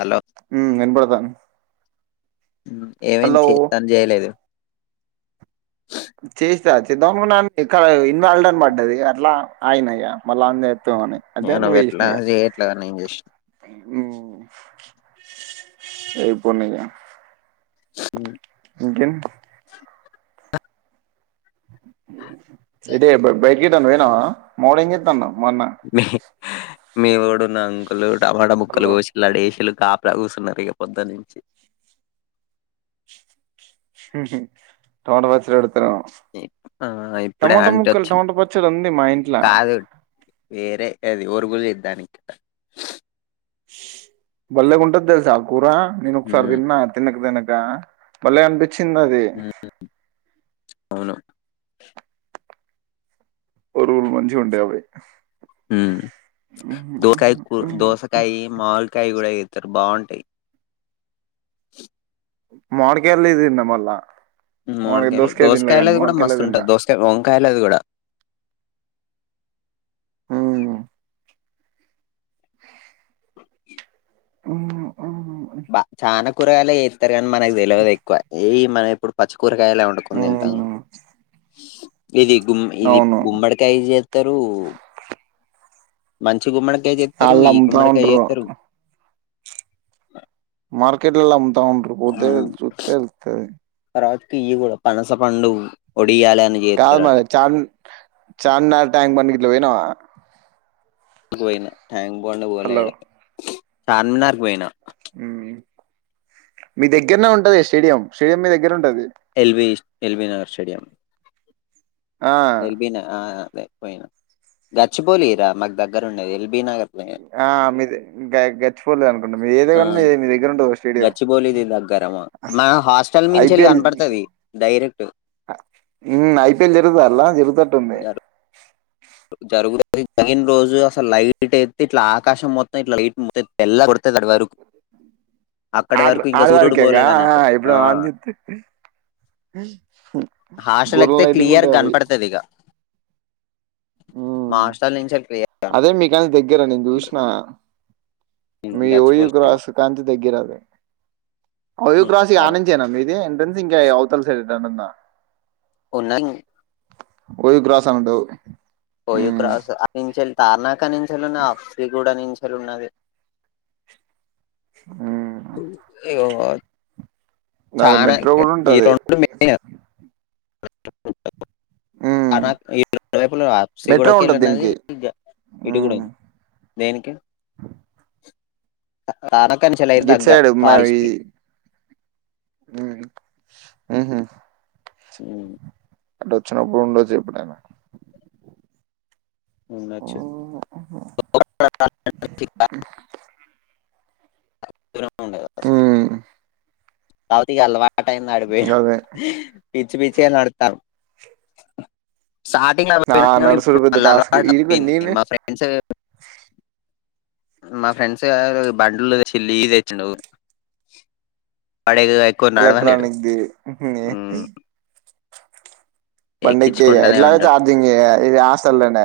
Hello ఉ ఇంబడ్తాంది ఏమయింది చెత్తాని చేయలేదు చేస్తా చేద్దామ అనన్ ఇక ఇన్వాల్డ్ అని పడ్డది అట్లా అగినిగ మళ్ళా అందేత్తం అని అయితే నేను నువ్ ఎట్లా చేసినవ్ ఇగ చేయట్లే నేను చేసిన హ్మ్ ఏ పోనిగా అ ఇంకేంద్ ఇదే బైక్ ఇయిటానికి పోయినావా మావోడూ ఏంజేతండు మొన్న మివోడూ నాన్కులో టమాటా ముక్కల్లు హలో! కోశిల్లూఆడేషిల్లు కాపలా కూసున్న ఇగ పొద్దున్నుంచి టమాట పచ్చడు ఆ ఇప్పుడే టమోటా ఆంటీ ముక్కలు వచ్చింది టమాటా పచ్చడి ఉంది మా ఇంట్ల కాదు వేరే అది ఒరుగులు చేద్దానికి బల్లెగుంటది తెలుసా కూర నేన్ ఒకసారి ఉమ్ తిన్న తినక తిన న బల్లె అన్పి పించిందది ఉమ్ అవును ఒరుగులు మంచిగుంటాయి అవి హ్మ్ దోకాయ దోసకాయ మావిడికాయి కూడా ఏతారు బావుంట టయి మావిడికాయలేదేంది మళ్ళా మామిడి మావిడికాయలు దోసకాయ తినలే కానీ దోసకాయలది కూడా మామిడికాయలే తిన్నా మస్తుంటది దోసకాయ వంకాయలది కూడా హ్మ్ హ్మ్ బా చాను కూరగాయలే [unintelligible] అంటారు గాని మనకు తెలవదు ఎక్కువ ఏ మన ఎప్పుడు పచ్ కూరగాయలే వండకుని తింటం ఇది గుమ్ ఇది అవును గుమ్మడికాయ జేత్తరు మంచిగు గుమ్మడి కా ఎతారు ఆళ్ళు ఈ అమ్ముతా గుమ్మడికాయతారు మార్కెట్లలా తాగుంట పోతేతతే ఈ కూడా పనస పండు ఒడియాలి అని కా చేత్తరట మరి చా చానా ట్యాంగ్ పంట్లో పోనా ఎకువనా హాంగ్ బో పోలే హలో ఎడ చార్మినార్కు పోయినా మీ దగ్గరనే ఉంటది స్టేడియం స్టేడియం మీ దగ్గర ఉంటది ఎల్ వి ఎల్ వి నగర్ స్టేడియంమ్ ఆ ఎల్ బిన పోయినా గచ్చిపోలిరా మాకు దగ్గర ఉండేది ఎల్బి నగర్ పోయినా ఆ మీ గచిపోలేదు అనుకుంటే మీరు ఏదే ఆ కానీ మీ మీ దగ్గర ఉంటే వ ట గచ్చిబౌలిది దగ్గర మా మా హాస్టల్ మించెల్లి ఐపీఎల్ కనపడతది డైరెక్ట్ ఐపీఎల్ జరుగుత అలా జరుగుతట్టు ఉంది జరుగుతుది జరిగిన రోజు అసలు లైట్ అయితే ఇట్లా ఆకాశం మొత్తం ఇట్లా లైట్ మొ తెల్ల కొడతంది అది వరకు అక్కడి ఆ వరకు ఇంకా ఆడ సూర్యుడు వారికేకా పోలేదు అన్నట్టు ఇప్పుడ ఆ రాంజత్ హాస్టల్ ఎక్కితే గర్రలైటింగ్ క్లియర్ ఉంటాయ పోయి మాస్టర్ నుంచి క్లియర్ అదే మీకా దగ్గ రా నను చూష్రీన మీ ఓయ గచ్చిపూడిలో క్రాసు కాంతి దగ్గర అే అఓ క్రాస్ అవును ఆనించేనా మీది ఎంట్రెన్స్ ఇంకా అవుతా సరే ంద ఉ ఓయ్ గ్రాసం ఉండవు పో ఇ క్రస్ తారణకని ఆఫి కూడా నించి ఫెరున్నద ఆ [inaudible] నాది చనా మెట్రో గూడా ఈ ఉంటది రెండు మెయిన్ [inaudible] హ్మ్ రెవైపులు ఆప్సి మెట్రో కూడాక ఉంటది వెళ్ళన్నది దీనికి ఇటు కూడా హ్మ్ ఉంది దేనికి కనక చెల గిట్ తగ్గ సైడ్ మా ఈ కాలేజ్కి [inaudible] అ అంటే వచ్చినప్పుడు ఉండో చెప్పుడైనా వు అ ఇ ఉండ కాసలు హ్మ్ సవుత గల్ వా ఆ టై న ఆడుపోయి గదే పిచ్చి పీచ్చ నతాం స్టార్టింగ్ ఆ అపోయినా కానీ నడుసుడు పెద్ద ఇప్పుడుళ్ టాస్క్ అలవాటు ఈడికి అపోయింది నేను మా ఫ్రెండ్స్ మా ఫ్రెండ్స్ గారు బంలు తెచ్చి లీ తెచ్చిండవు వాడే ఎక్కువ నడవన్నాడు ఎలక్ట్రానిక్ ది పండకి ఎట్లా ఉంటాడు చార్జింగ్ ఆసలనే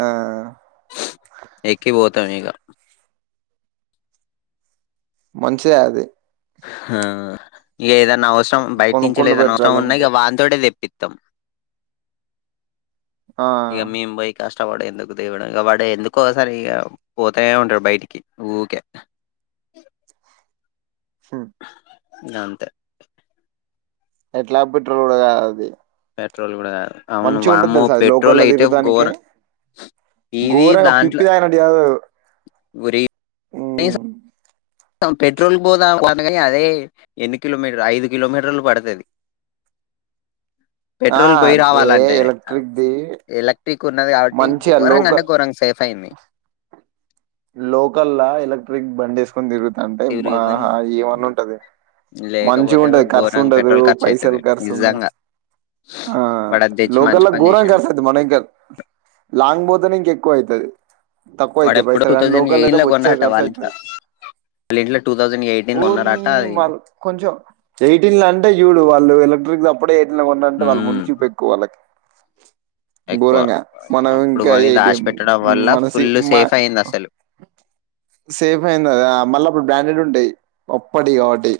ఆ ఎక్కిపోతాం ఇక మనిషే అది ఆ ఇక ఏదైనా అవసరం బటించిలో కొనుక్కుండు ఏదైనా బెటర్ అవసరం ఉన్నా అదొకటి ఇక వాతో తెప్పిద్ంది తం ఆ ఇక మీంబై కాష్ట కష్టవాడు ఎందుకు దేవ ఇక వాడు ఎందుకోసారి ఇ పోతనే ఉంటాడు బయటికి ఊరికే సార్ న అంతే ఎట్లా పెట్రుడగా అది పెట్రోలు కూడా కాదు అవును మంచి ఉంటది వామ్మో తెలుస అది పెట్రోల్ లోకల్ల్లో అయితే తిగుటానికి ఘోరం ఇది ఘోరంగా దాంట్లో పిప్పిదాయినట్టు [unintelligible] ఉమ్ పెట్రోల్ పోదా కానీ అదే ఎన్ని కిలోమీటర్ ఐదు కిలోమీటర్లు పడతది ఆ పెట్రోల్ పోయి ఏ రావాలంటే ఎలక్ట్రిక్ ది ఎలక్ట్రిక్ ఉన్నది కాబట్టి మంచిగా ఘోరంగా అంటే లోకల్ ఘోరంగా సేఫ్ అయింది లోకల్ లా ఎలక్ట్రిక్ బండేస్ కొందిరు తిరుగ్ అంటే తిరిగం ఏమన్నా ఉంటది మంచి లేకపోతే ఉంటది ఖర్చు ఘోరంగా ఉండదు పెట్రోల్ ఖర్చు పైసలు అయితది ఖర్చు ఉండ నిజంగా ఆ వాడు అది తెచ్చి మంచి లోకల్ల్ పని ఘోరం చేసిండు కర్స్తుది మన ఇంకా లాంగ్ బోతేనే ఇంక ఎక్కువ అవుతుది తక్కువ వాడు అయితే ఎప్పుడు పైసలు టూ కాని థౌజండ్ లోకల్ అయితే ఎయిటీన్ లో వచ్చాడు కొన్నారట కర్స వాళ్ళ ఇంట్లో అవుతుంది వాళ్ళ ఇంట్లో టూ థౌజండ్ ఎయిటీన్ లో ఓరిని కొన్నారట అది వాళ్ళ కొంచెం ఎయిటీన్ లో అంటే చూడు వాళ్ళు గోడ్లపుడే ఉన్నంటే వాళ్ళు ముందు చూప ఎక్కువ వాళ్ళకి ఎక్కువ బూరంగా మనం అప్పుడు ఇంకా కొని ఏ దాచి టేమ్ పెట్టడం వల్ల మన ఫుల్ సేఫ్ అయింది అసలు సేఫ్ అయిందిదా మళ్ళీ అప్పుడు బ్రాండెడ్ అంటే ఒప్పడి కాటే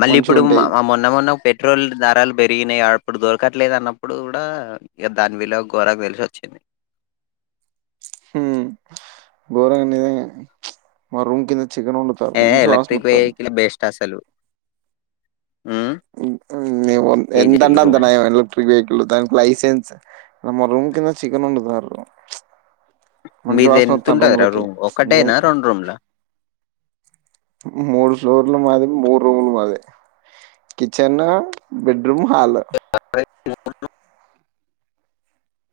మళ్ళీ ఇప్పుడు మొన్న మొన్న పెట్రోల్ ధరలు పె పెరిగినాయి ని అప్పుడు దొరకట్లేదు అన్నప్పుడు కూడా ఇక దాని విలువ ఘోరంగా తెలిసి వచ్చింది ఉమ్ గోరనీద మ రూం కంద ఏ ఎలక్ట్రిక్ వెహికల్ బేస్ట్ అసలు ఉమ్ ఉమ్ ఎ ఏం దండ చేసిల్లు రూమ్ అంతనాయం ఎలక్ట్రిక్ వెహికల్ లైెసెన్స్ మొ రూం కింద చికన్ వడుతారు మీది ఎతుంటదరా రూమ్ మేము ఒక్కటేనా రెండు రూమ్లా మూడు ఫ్లోర్లు మాది మూడు రూములు మాది కిచెన్ బెడ్ రూమ్ హాల్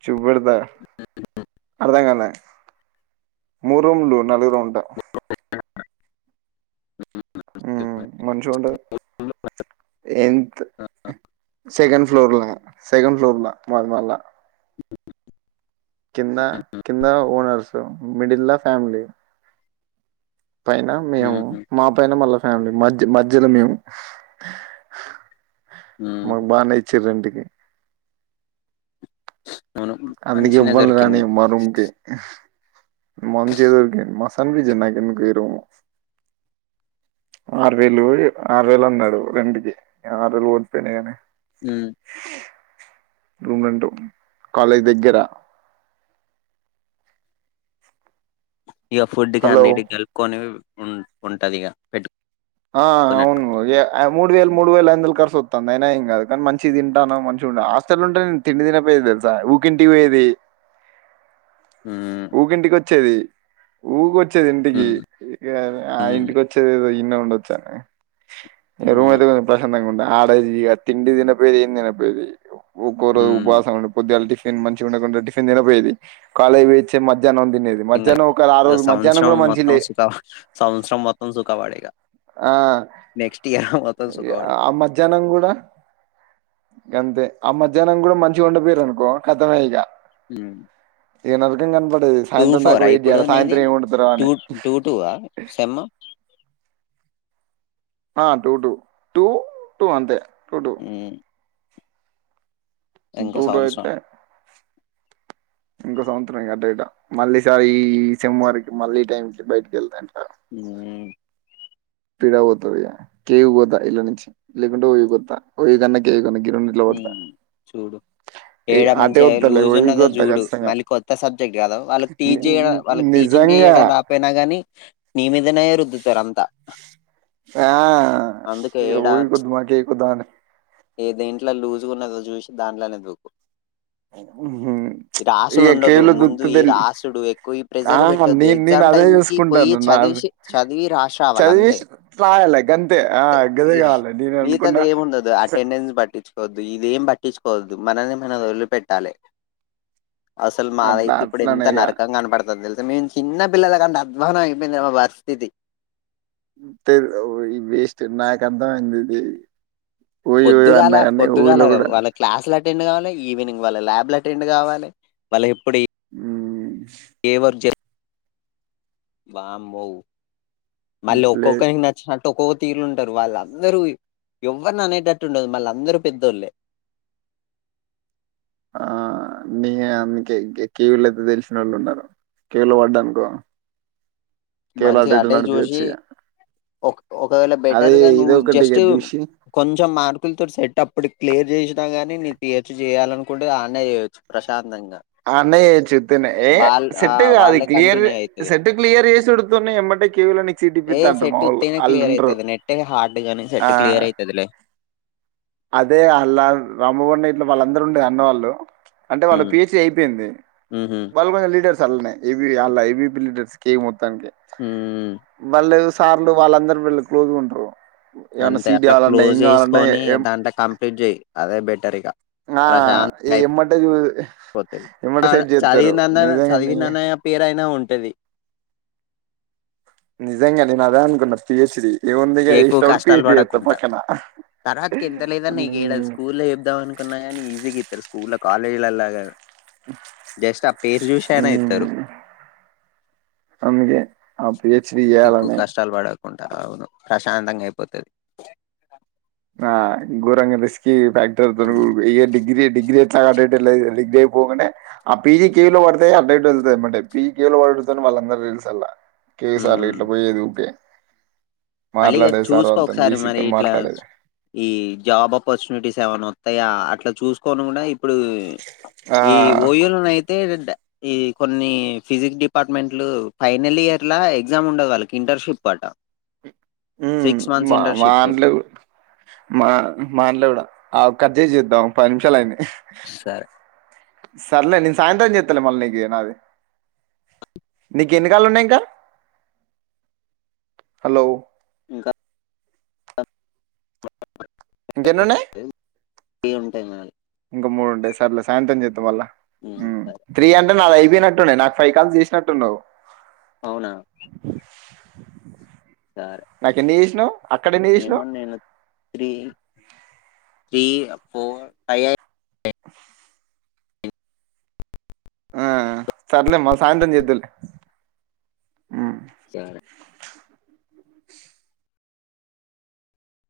చుబడదా అర్థం కాలే మూ రూం లు నలుగు రూంటామ్ ఉమ్ మంచిగుంటది ఎంత సకండ్ ఫ్లోర్లా సకండ్ ఫ్లోర్లా మాది మళ్లా కింద కింద ఓనర్స్ సో మిడిల్లా ఫ్యాలీ పైన మేము ఉహు మా పైన మల్లస్ ఫ్యామిలీ మధ్య మధ్యలో మేము ఉమ్ మాకు బానే ఇచ్చ రండి కే అవును అందుకే మంచినే ఎవ్వల్ని దొరికింది రానిమ్ మా రూమ్కి మంచిగ దొరికింది మా సన్ బిజీ నాక్ ఎందుకు ఈ రూమ్ ఆరు వేలు ఏ ఆరు వేలు అన్నాడు రెంట్కి ఆర్ వేళ్ పోతేనేమి ఊ రూమ్ రెంట్ కాలేజ్ దగ్గెర ఇగ ఫుడ్ కి హలో అన్నిటిక్ కలుపుకొనివ్ ఉన్ ఉంటదిగా పెట్ ఆ అవును ఏ ఆ మూడు వేలు మూడు వేలు వందల్ కర్సు ఒత్తాంది అయినా ఏం గాదు కానీ మంచిగ్ తింటాన్నం మంచిగ్ ఉంటా హాస్టల్ ఉంటే నేను తిండి తినక్పోయ తెల్సా ఊకింటికి పోయేది ఊ చ్చెది ఊకోచ్ చ్చేది ఇంటికి ఉమ్ ఇక ఆ ఉమ్ ఇంటికి ఒచ్చేది ఏదో ఈన్నే ఉండచ్ సరే రూమ్ అవును అయితే కొంచం ప్రశాంతంగ్ ఉండా ఆడై ఇడ తిండి తినక్ పే ఏం తినక్ పే [unintelligible] ఒక్కొరు ఉమ్ ఉపవాసం ఉండి పొద్దుగ్యాల్ టిఫ్ తిన్ మంచిగ్ ఉండకుండా టిఫిన్ తినక్పోయేది కాలేజ్ పెయిచే మద్ ఇంగా ఇగ సౌన్చ్రం కూడా మొత్తం మంచిలే సుఖ సౌన్చ్రం మొత్తం సుఖపడే ఇగ ఆ నెక్స్ట్ ఇయర్ మొత్తం ఏ సుఖపడు ఆ మధ్యానం గుడా గంతే ఆ మధ్యాహ్నం గుడ మంచిగ్ ఒండక్పోయ్ర్ అనుకో కథమే ఇక హ్మ్ ఏనరకం కన్పడ ఇది టూ సాయంత్రం దాకా ఫోరా వెయిట్ ఇప్పుడు జేయాలా నీది సాయంత్రం ఏం ఒండుతరో టూ అని టూ టూ ఆ సెమ్ ఆ టూ టూ టూ టూ అంతే టూ టూ హ్మ్ ఇంకో టూటూ సంవత్సరం అయితే ఇంకో సంవత్సరం ఇంగ అటో ఇట మళ్ళీసారి ఈ సెమ్ వరిక్ మళ్ళీ ఈ టైంకి బయటకి ఎల్తాండ్రి హ్మ్ పీడ పోతుంది ఇగ కేవ్ పోతా ఎల్లుండి నుంచి లేకుంటే ఓయోక్ ఒత్త ఓయో కన్న కేక్ అన్న మ్మ్ చూడు ఏ చేయడం అటే మంచిగా వత్తలే లూజ్ ఓయూకి ఉన్నదో వత్తా చూడు ఖచ్చితంగా మళ్ళీ కొత్త సబ్జెక్ట్ కదా వాళ్ళు ని టీచ్ చేయడం ని వాళ్ళక్ టీచింగ్ నిజంగా చేయడం రాక్పోయినా గాని నీ మీదనే రుద్దుతార్ అంతా ఆ అందుకే ఈడ వొయుల్ కొద్దు మాకే కొద్దా అని ఏదైన్ ఇట్ల లజు గున్నదో జుసి దాంట్లోనే దూకు ఉహూ రాసుడు ఇగ ఉండదు కేవ్‌లో ముందు ఈ దొరుకుతది రాసుడు ఎక్కువ ఈ ఆ ప్రెజర్ పెట్టొద్దు నేను నేను ఎగ్జామ్ అదే టైం కి పోయి చూసుకుంటాను నా చదివిసి చదివి రాస్ రావళ్ళ అంతే చదివేసి రాయాలే గంతే ఆ తే గదే ఈ కావాలి నేను మిగతది అనుకున్నా ఏముండదు అటెండెన్స్ బట్టి చు ఇదేం పట్టించుకోవద్దు మనల్ని మనం వదిలి పెట్టాలే అసలు అట్లా మాదైతే ఇప్పుడు ఎంత అట్లనే ఇగ నరకంగా కనపడుతుంది తెలు మ చిన్నపిల్ల కన్నా అధ్వానం అయిపోయింది మా పరిస్థితి ఈ వేస్ట్ నాకు అర్థం అయింది ఇది ఓయూ ఓయూ పొద్దుగాల అన్నా గాని పొద్దుగాల ఓయూలో కూడా వాళ్ళ క్లాసులు అత అటెండ్ కావాలి ఈవినింగ్ వాళ్ళ ల్యాబ్లు అటెండ్ కావాలే వాళ్ళకి ఎప్పుడు హ్మ్ ఏ వర్క్ చే వామ్మో మారి లేదు ఒకోక్కరికి నచ్చినట్టు ఒకోరు తీరుంటారు వాళ్ళందరూ ఎవ్వరిని అనేటట్టు ఉండదు మళ్ళ అందరూ పెద్దోళ్ళే ఆ నీ అందుకే కవీల అయితే తెలిసిన వాళ్ళు ఉన్నారు కిలో పడ్డానీకో వాళ్ళ చేత నాడిపిచ్చ ఇగ ఓక్ ఒకవేళ అదే బెటర్ గా ఇది నువ్వు ఒకటి ఇగ జస్ట్ చూసి కొంచెం మార్కులతో సెట్ అప్పుడు క్లియర్ చేసినా గాని నిక్ పిహెచ్ చేయాలనుకుంటే ఆడనే చేయచు ప్రశాం అన్నయ్య చుత్నే ఏ వాళ్ళ ఆ సెట్ కాది వాళ్ళే క్లియర్ కంటిన్యూ అయితది సెట్ క్లియర్ చేసి చెడతు ఏమంటే క్లియర్ అని ఏయ సెట్ ఉత్యినా క్లియర్ అవుతుది నెట్ హార్డ్ గాని ఆ సెట్ క్లియర్ అయితదిలే అదే అలా రామబండ ఇట్లు వాళ్ళందరుూ ఉండే అన్న వాళ్ళు అంటే వాళ్ళు ఉమ్ పిహెచ్ అయిపోయింది ఉహు వాళ్ళు కొంచెం లీడర్ చల్న ఇవి అలా ఇవి బిలీడర్స్ కే మం ఉమ్ మళ్ళ సార్లు వాళ్ళందరుూ వెళ్ళి క్లోజగా ఉంటారు ఏమన్నా అంతే సీట్ అట్లా కావాలన్నా ఏం క్లోజ్ కావాలన్నా చేసుకొని ఏం దాంట కం ఫ్రిడ్జయయి అదే బెటరికా ఆ ఇమ్మటే చూ పోతది ఇమ్మటే ఆ సెట్ చేస్తారు నిజంగా మీ పద్ది నిజంగా నేను అదే అనుకున్నా పిహెచ్ డి ఎక్కువ కష్టాలు పడకుంట తర్వాతకి ఎంత లేదనా నీకు ఏదన్న స్కూల్ లో వేదం అనుకున్నా కానీ ఈజీ గా ఇత్తరు స్కూల్ కాలేజ్ లలా ఇత్తరు మ్మ్ అందుకే అ పి హెచ్ డి చేయాలి అనే ఉంట అవును ప్రశాంతంగా అయిపోతది ఆ గోరంగ బిస్ ఫ్యాక్టర్ ఇ డిగ్రీ డిగ్రీ ఎట్లాడేదు డిగ్రీ పోగంటే అ పిజీ కలో పడుతుయి అడ మంటే పీకలో వాడుతని వాళ్ళ అందరు తెలుస అలా కేఎస్ఆర్ ఉమ్ ఇట్లో పోయి ఉకి మళ్ళీ ఇగ మాట్లాడేది సార్ చూసుకో వాళ్ళతోని ఒకసారి మరి బీసీతోని ఇట్లా మాట్లాడేది ఈ జాబ్ ఆపర్చునిటీస్ ఏమైనా వస్తాయా అట్లా చూసుకోని కూడా ఇప్పుడు ఆ ఈ యోలోన అయితే ఏంట ఈ కొన్ని ఫిజిక్స్ డిపార్ట్మెంట్లు ఫైనల్ ఇయర్ ఎగ్జామ్ ఉండగాలకి ఇంటర్న్షిప్ ఆట మా మానల మా మానలవిడ ఆ కట్ చేసి చేద్దాం ఒక పది నిమిషాల అయింది సరే సర్లే నేను సాయంత్రం చెస్తాలే మళ్ళీ నీకు నాది నీకు ఎన్నికళ్లు ఉన్నాయి ఇంక హలో ఇంకా బ ఇంకేనున్నై తెది ఇం మూడుండే సర్లే సాయంత్రం చేద్దం వల్ల ఉమ్, సరే త్రీ అంటే నాది అయిపోయినట్టుండ నాకు ఫైవ్ కాల్స్ చేసినట్టున్నావు అవునా సరే నాకు ఎన్ని చేసినవు అక్కడ ఎన్ని ఏమో చేసినావ్ నేను త్రీ త్రీ ఫోర్ ఫైవ్ ఆ సర్లే మల్ల సాయంత్రం చేదులే సరే